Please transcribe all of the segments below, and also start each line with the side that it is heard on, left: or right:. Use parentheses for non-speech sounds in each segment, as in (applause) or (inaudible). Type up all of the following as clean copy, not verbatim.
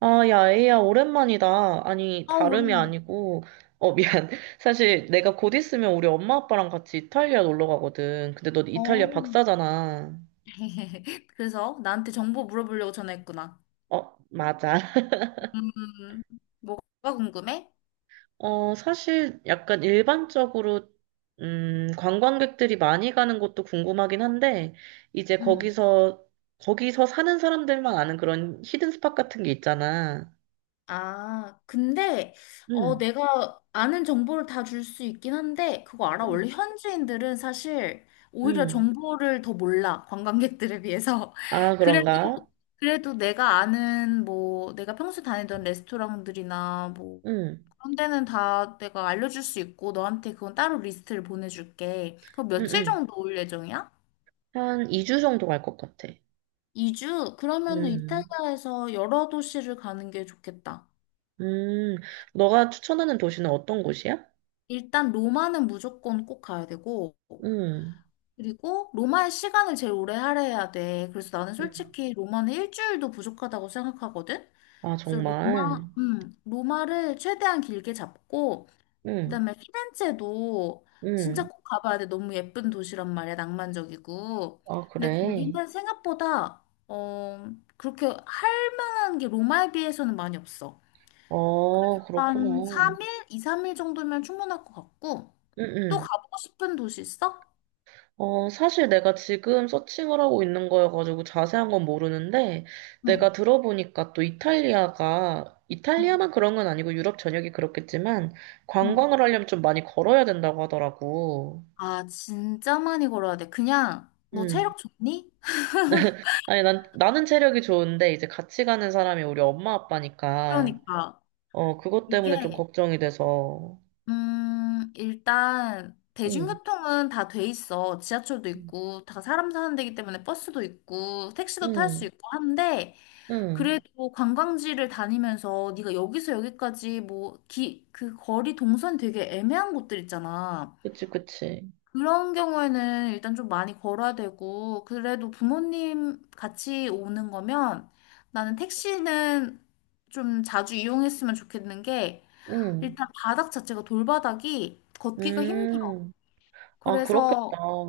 right: 아, 야, 에이야, 오랜만이다. 아니,
left: 아,
right: 다름이
left: 오랜만에.
right: 아니고, 미안. (laughs) 사실 내가 곧 있으면 우리 엄마 아빠랑 같이 이탈리아 놀러 가거든. 근데 너 이탈리아
left: 어.
right: 박사잖아.
left: (laughs) 그래서 나한테 정보 물어보려고 전화했구나.
right: 어, 맞아. (laughs)
left: 음, 뭐가 궁금해?
right: 사실 약간 일반적으로, 관광객들이 많이 가는 곳도 궁금하긴 한데, 이제
left: 음.
right: 거기서 사는 사람들만 아는 그런 히든 스팟 같은 게 있잖아.
left: 아, 근데
right: 응,
left: 내가 아는 정보를 다 줄 수 있긴 한데 그거 알아?
right: 응,
left: 원래 현지인들은 사실 오히려
right: 응.
left: 정보를 더 몰라. 관광객들에 비해서.
right: 아,
left: (laughs) 그래도
right: 그런가?
left: 그래도 내가 아는 뭐 내가 평소 다니던 레스토랑들이나 뭐
right: 응,
left: 그런 데는 다 내가 알려줄 수 있고 너한테 그건 따로 리스트를 보내줄게. 그럼
right: 응,
left: 며칠
right: 응.
left: 정도 올 예정이야?
right: 한 2주 정도 갈 것 같아.
left: 2주? 그러면은
right: 음,
left: 이탈리아에서 여러 도시를 가는 게 좋겠다.
right: 음, 너가 추천하는 도시는 어떤 곳이야?
left: 일단 로마는 무조건 꼭 가야 되고,
right: 음,
left: 그리고 로마의 시간을 제일 오래 할애해야 돼. 그래서 나는
right: 음.
left: 솔직히 로마는 일주일도 부족하다고 생각하거든?
right: 아,
left: 그래서 로마,
right: 정말.
left: 음, 로마를 최대한 길게 잡고,
right: 음,
left: 그다음에 피렌체도 진짜
right: 음.
left: 꼭 가봐야 돼. 너무 예쁜 도시란 말이야. 낭만적이고.
right: 아,
left: 근데
right: 그래.
left: 거기는 생각보다 그렇게 할 만한 게 로마에 비해서는 많이 없어. 한
right: 그렇구나.
left: 3일, 2, 3일 정도면 충분할 것 같고.
right: 음,
left: 또
right: 음.
left: 가보고 싶은 도시 있어?
right: 사실 내가 지금 서칭을 하고 있는 거여가지고 자세한 건 모르는데,
left: 응,
right: 내가 들어보니까 또
left: 응,
right: 이탈리아만 그런 건 아니고 유럽 전역이 그렇겠지만,
left: 응.
right: 관광을 하려면 좀 많이 걸어야 된다고 하더라고.
left: 아, 진짜 많이 걸어야 돼. 그냥 너
right: 음.
left: 체력 좋니?
right: 아니, 나는 체력이 좋은데, 이제 같이 가는 사람이 우리 엄마 아빠니까,
left: 그러니까
right: 그것
left: 이게
right: 때문에 좀 걱정이 돼서.
left: 일단
right: 응,
left: 대중교통은 다 돼 있어. 지하철도 있고, 다 사람 사는 데기 때문에 버스도 있고, 택시도 탈 수
right: 응,
left: 있고 한데,
right: 응.
left: 그래도 관광지를 다니면서 네가 여기서 여기까지 뭐, 그 거리 동선 되게 애매한 곳들 있잖아.
right: 그치, 그치.
left: 그런 경우에는 일단 좀 많이 걸어야 되고, 그래도 부모님 같이 오는 거면 나는 택시는 좀 자주 이용했으면 좋겠는 게,
right: 응,
left: 일단 바닥 자체가 돌바닥이 걷기가 힘들어.
right: 음. 아, 그렇겠다.
left: 그래서
right: 어,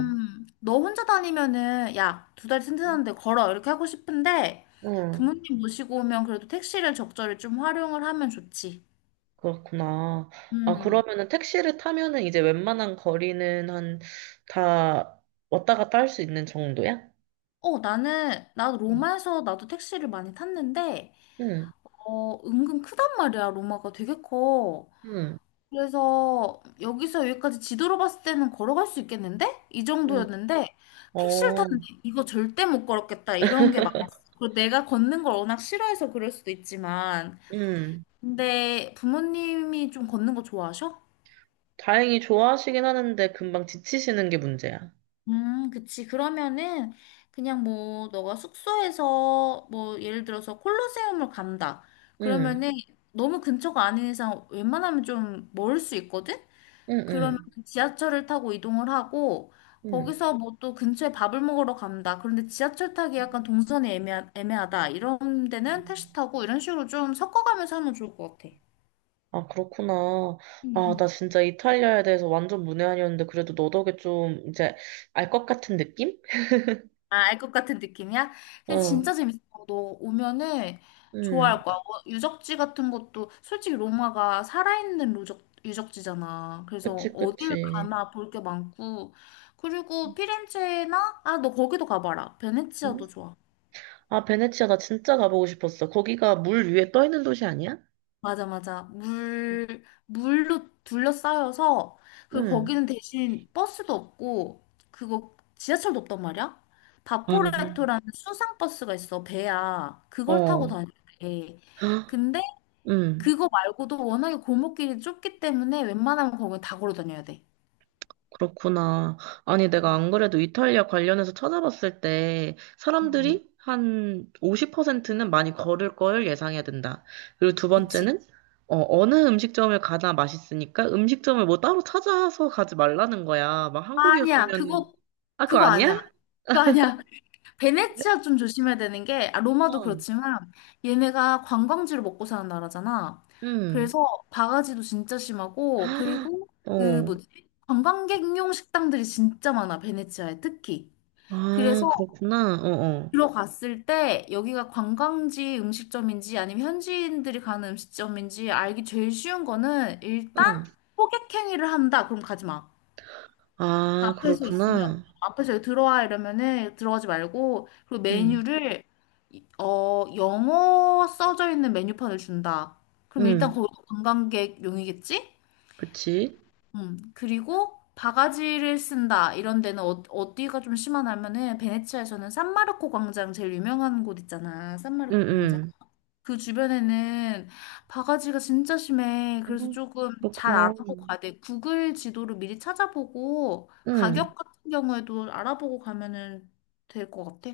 right: 어.
left: 너 혼자 다니면은 야, 두 다리 튼튼한데 걸어 이렇게 하고 싶은데
right: 응,
left: 부모님 모시고 오면 그래도 택시를 적절히 좀 활용을 하면 좋지.
right: 그렇구나. 아,
left: 음.
right: 그러면은 택시를 타면은 이제 웬만한 거리는 한, 다 왔다 갔다 할 수 있는 정도야?
left: 나는 나도
right: 응,
left: 로마에서 나도 택시를 많이 탔는데
right: 응,
left: 은근 크단 말이야. 로마가 되게 커.
right: 응.
left: 그래서 여기서 여기까지 지도로 봤을 때는 걸어갈 수 있겠는데? 이
right: 응.
left: 정도였는데 택시를
right: 어,
left: 탔는데 이거 절대 못 걸었겠다 이런 게 많았어. 그리고 내가 걷는 걸 워낙 싫어해서 그럴 수도 있지만
right: 응.
left: 근데 부모님이 좀 걷는 거 좋아하셔?
right: 다행히 좋아하시긴 하는데 금방 지치시는 게 문제야.
left: 그치. 그러면은 그냥 뭐 너가 숙소에서 뭐 예를 들어서 콜로세움을 간다.
right: 응,
left: 그러면은 너무 근처가 아닌 이상 웬만하면 좀 멀을 수 있거든?
right: 응,
left: 그러면
right: 응,
left: 지하철을 타고 이동을 하고
right: 응.
left: 거기서 뭐 또 근처에 밥을 먹으러 간다. 그런데 지하철 타기 약간 동선이 애매하다. 이런 데는 택시 타고 이런 식으로 좀 섞어가면서 하면 좋을 것 같아.
right: 아, 그렇구나.
left: 음,
right: 아, 나
left: 음.
right: 진짜 이탈리아에 대해서 완전 문외한이었는데 그래도 너 덕에 좀 이제 알 것 같은 느낌?
left: 아, 알 것 같은 느낌이야? 근데
right: 어,
left: 진짜 재밌어. 너 오면은
right: 응.
left: 좋아할 거야. 뭐 유적지 같은 것도 솔직히 로마가 살아있는 유적지잖아. 그래서
right: 그치,
left: 어딜
right: 그치.
left: 가나 볼 게 많고. 그리고 피렌체나, 아, 너 거기도 가봐라.
right: 응?
left: 베네치아도 좋아.
right: 아, 베네치아 나 진짜 가보고 싶었어. 거기가 물 위에 떠 있는 도시 아니야?
left: 맞아, 맞아. 물로 둘러싸여서, 그리고
right: 응.
left: 거기는 대신 버스도 없고, 그거 지하철도 없단 말이야?
right: 아, 맞아.
left: 바포레토라는 수상버스가 있어, 배야. 그걸 타고
right: 어.
left: 다니는데.
right: 헉,
left: 근데
right: 응.
left: 그거 말고도 워낙에 골목길이 좁기 때문에 웬만하면 거기 다 걸어 다녀야 돼.
right: 그렇구나. 아니,
left: 음.
right: 내가 안 그래도 이탈리아 관련해서 찾아봤을 때
left: 음,
right: 사람들이 한 50%는 많이 걸을 걸 예상해야 된다. 그리고 두
left: 그치.
right: 번째는 어느 음식점을 가나 맛있으니까 음식점을 뭐 따로 찾아서 가지 말라는 거야. 막
left: 아니야,
right: 한국이었으면은.
left: 그거,
right: 아, 그거
left: 그거 아니야.
right: 아니야?
left: 그거 아니야.
right: 그래?
left: 베네치아 좀 조심해야 되는 게, 아, 로마도
right: 어.
left: 그렇지만, 얘네가 관광지로 먹고 사는 나라잖아.
right: 음.
left: 그래서 바가지도 진짜 심하고, 그리고 그
right: 어.
left: 뭐지? 관광객용 식당들이 진짜 많아, 베네치아에 특히.
right: 아,
left: 그래서
right: 그렇구나. 어, 어.
left: 들어갔을 때 여기가 관광지 음식점인지 아니면 현지인들이 가는 음식점인지 알기 제일 쉬운 거는 일단
right: 응.
left: 호객행위를 한다. 그럼 가지 마.
right: 아,
left: 앞에서 있으면
right: 그렇구나.
left: 앞에서 들어와 이러면은 들어가지 말고 그리고
right: 응.
left: 메뉴를 영어 써져 있는 메뉴판을 준다. 그럼 일단
right: 응.
left: 거기 관광객용이겠지?
right: 그치?
left: 그리고 바가지를 쓴다 이런 데는 어디가 좀 심하냐면은 베네치아에서는 산마르코 광장 제일 유명한 곳 있잖아.
right: 응,
left: 산마르코 광장.
right: 응.
left: 그 주변에는 바가지가 진짜 심해. 그래서
right: 음,
left: 조금 잘
right: 그렇구나.
left: 알아보고 가야 돼. 구글 지도를 미리 찾아보고
right: 응,
left: 가격 같은 경우에도 알아보고 가면은 될 것 같아.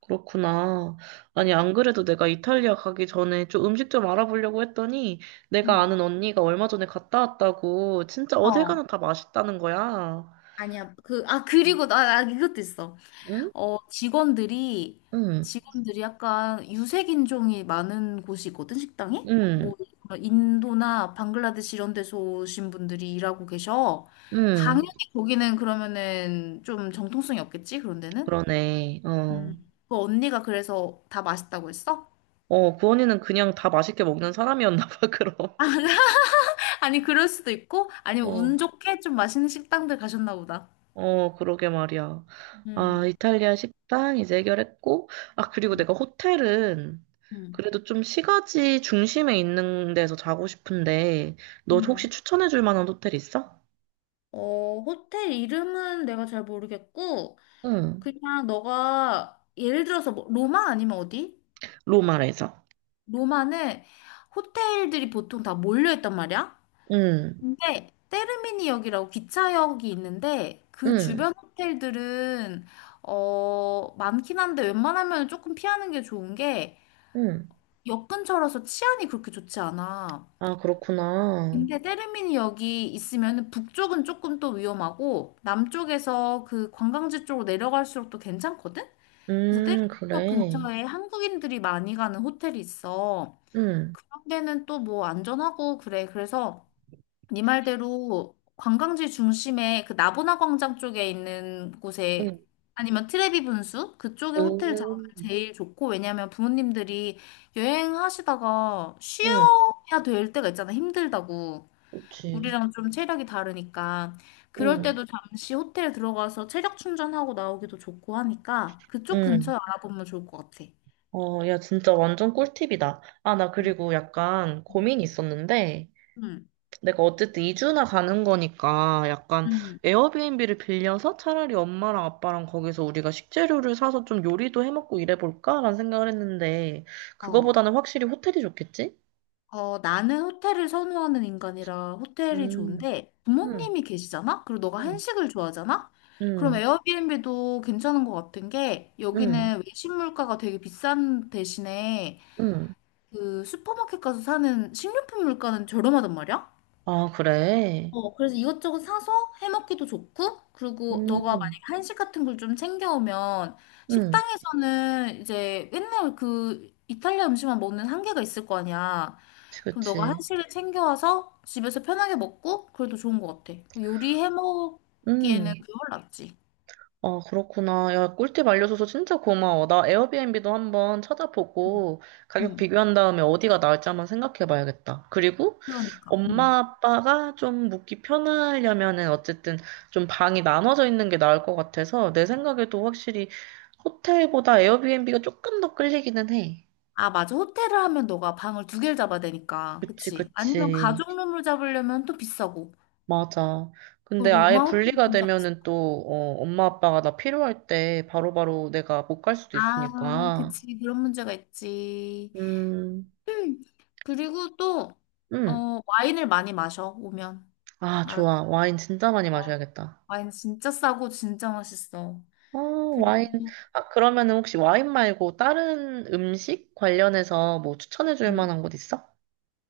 right: 그렇구나. 아니, 안 그래도 내가 이탈리아 가기 전에 좀 음식 좀 알아보려고 했더니 내가
left: 응.
right: 아는 언니가 얼마 전에 갔다 왔다고 진짜 어딜
left: 어.
right: 가나 다 맛있다는 거야.
left: 아니야. 그리고 나 이것도 있어.
right: 응?
left: 어, 직원들이,
right: 응,
left: 직원들이 약간 유색인종이 많은 곳이거든, 식당이?
right: 응,
left: 뭐, 인도나 방글라데시 이런 데서 오신 분들이 일하고 계셔.
right: 응.
left: 당연히 거기는 그러면은 좀 정통성이 없겠지, 그런 데는?
right: 그러네.
left: 음.
right: 어.
left: 그 언니가 그래서 다 맛있다고 했어?
right: 구원이는 그냥 다 맛있게 먹는 사람이었나 봐, (laughs) 그럼.
left: (laughs) 아니, 그럴 수도 있고, 아니면
right: 어.
left: 운 좋게 좀 맛있는 식당들 가셨나 보다.
right: 그러게 말이야. 아,
left: 음.
right: 이탈리아 식당 이제 해결했고, 아, 그리고
left: 음.
right: 내가 호텔은
left: 음.
right: 그래도 좀 시가지 중심에 있는 데서 자고 싶은데, 너 혹시
left: 음.
right: 추천해 줄 만한 호텔 있어?
left: 호텔 이름은 내가 잘 모르겠고,
right: 응,
left: 그냥 너가 예를 들어서 뭐 로마 아니면 어디?
right: 로마에서.
left: 로마는 호텔들이 보통 다 몰려 있단 말이야.
right: 응,
left: 근데 테르미니역이라고 기차역이 있는데 그
right: 응,
left: 주변 호텔들은 많긴 한데 웬만하면 조금 피하는 게 좋은 게
right: 응.
left: 역 근처라서 치안이 그렇게 좋지 않아.
right: 아, 그렇구나.
left: 근데 테르미니역이 있으면 북쪽은 조금 또 위험하고 남쪽에서 그 관광지 쪽으로 내려갈수록 또 괜찮거든? 그래서 떼국역
right: 그래.
left: 근처에 한국인들이 많이 가는 호텔이 있어.
right: 응,
left: 그런 데는 또 뭐 안전하고 그래. 그래서 네 말대로 관광지 중심에 그 나보나 광장 쪽에 있는
right: 응,
left: 곳에 아니면 트레비 분수 그쪽에 호텔 잡으면
right: 응,
left: 제일 좋고 왜냐면 부모님들이 여행하시다가
right: 응,
left: 쉬어야 될 때가 있잖아 힘들다고
right: 그치.
left: 우리랑 좀 체력이 다르니까 그럴
right: 응,
left: 때도 잠시 호텔에 들어가서 체력 충전하고 나오기도 좋고 하니까 그쪽
right: 응.
left: 근처에 알아보면 좋을 것 같아.
right: 야, 진짜 완전 꿀팁이다. 아, 나
left: 응,
right: 그리고 약간
left: 응,
right: 고민이 있었는데,
left: 응.
right: 내가 어쨌든 2주나 가는 거니까 약간
left: 응.
right: 에어비앤비를 빌려서 차라리 엄마랑 아빠랑 거기서 우리가 식재료를 사서 좀 요리도 해먹고 이래볼까라는 생각을 했는데
left: 응. 어,
right: 그거보다는 확실히 호텔이 좋겠지?
left: 어, 나는 호텔을 선호하는 인간이라 호텔이
right: 음,
left: 좋은데
right: 음,
left: 부모님이 계시잖아? 그리고 너가
right: 음,
left: 한식을 좋아하잖아? 그럼
right: 음,
left: 에어비앤비도 괜찮은 것 같은 게
right: 음,
left: 여기는 외식 물가가 되게 비싼 대신에
right: 음.
left: 그 슈퍼마켓 가서 사는 식료품 물가는 저렴하단 말이야?
right: 아, 그래?
left: 어, 그래서 이것저것 사서 해먹기도 좋고, 그리고 너가 만약에
right: 음,
left: 한식 같은 걸 좀 챙겨오면,
right: 음,
left: 식당에서는 이제 맨날 그 이탈리아 음식만 먹는 한계가 있을 거 아니야.
right: 그치,
left: 그럼 너가
right: 그치.
left: 한식을 챙겨와서 집에서 편하게 먹고, 그래도 좋은 것 같아. 뭐 요리
right: 음,
left: 해먹기에는 그게 훨 낫지.
right: 아, 그렇구나. 야, 꿀팁 알려줘서 진짜 고마워. 나 에어비앤비도 한번 찾아보고 가격
left: 응,
right: 비교한 다음에 어디가 나을지 한번 생각해 봐야겠다. 그리고
left: 그러니까. 응.
right: 엄마 아빠가 좀 묵기 편하려면은 어쨌든 좀 방이 나눠져 있는 게 나을 것 같아서 내 생각에도 확실히 호텔보다 에어비앤비가 조금 더 끌리기는 해.
left: 아, 맞아. 호텔을 하면 너가 방을 두 개를 잡아야 되니까.
right: 그치,
left: 그치? 아니면
right: 그치.
left: 가족룸으로 잡으려면 또 비싸고.
right: 맞아.
left: 그
right: 근데 아예
left: 로마 호텔이
right: 분리가
left: 진짜
right: 되면은 또, 엄마 아빠가 나 필요할 때 바로바로 내가 못 갈 수도
left: 아,
right: 있으니까.
left: 그치. 그런 문제가 있지.
right: 음.
left: 음, 그리고 또,
right: 응.
left: 와인을 많이 마셔, 오면.
right: 아,
left: 알았어.
right: 좋아. 와인 진짜 많이 마셔야겠다.
left: 와인 진짜 싸고 진짜 맛있어.
right: 어, 와인.
left: 그리고,
right: 아, 그러면은 혹시 와인 말고 다른 음식 관련해서 뭐 추천해 줄
left: 음,
right: 만한 곳 있어?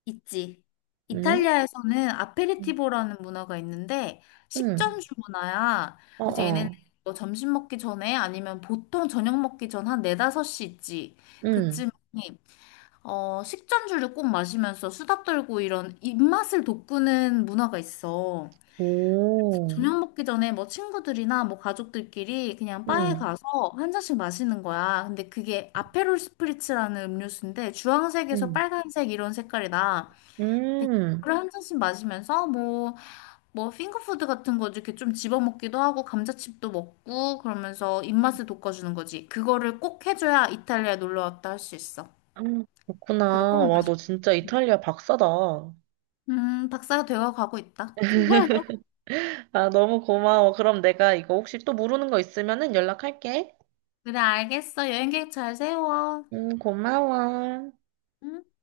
left: 있지.
right: 응?
left: 이탈리아에서는 아페리티보라는 문화가 있는데,
right: 응.
left: 식전주 문화야.
right: 어,
left: 그래서 얘네는
right: 어.
left: 뭐 점심 먹기 전에 아니면 보통 저녁 먹기 전 한 네다섯 시 있지.
right: 응.
left: 그쯤에 식전주를 꼭 마시면서 수다 떨고 이런 입맛을 돋구는 문화가 있어.
right: 오.
left: 저녁 먹기 전에 뭐 친구들이나 뭐 가족들끼리 그냥 바에
right: 응.
left: 가서 한 잔씩 마시는 거야. 근데 그게 아페롤 스프리츠라는 음료수인데 주황색에서
right: 응.
left: 빨간색 이런 색깔이 나. 근데
right: 음.
left: 그걸 한 잔씩 마시면서 뭐, 뭐 핑거푸드 같은 거 이렇게 좀 집어먹기도 하고 감자칩도 먹고 그러면서 입맛을 돋궈주는 거지. 그거를 꼭 해줘야 이탈리아 놀러 왔다 할 수 있어.
right: 음. 그렇구나.
left: 그거 꼭
right: 와, 너 진짜 이탈리아 박사다. (laughs)
left: 박사가 되어 가고 있다. (laughs)
right: 아, 너무 고마워. 그럼 내가 이거 혹시 또 모르는 거 있으면은 연락할게.
left: 그래, 알겠어. 여행 계획 잘 세워.
right: 응, 고마워.
left: 음.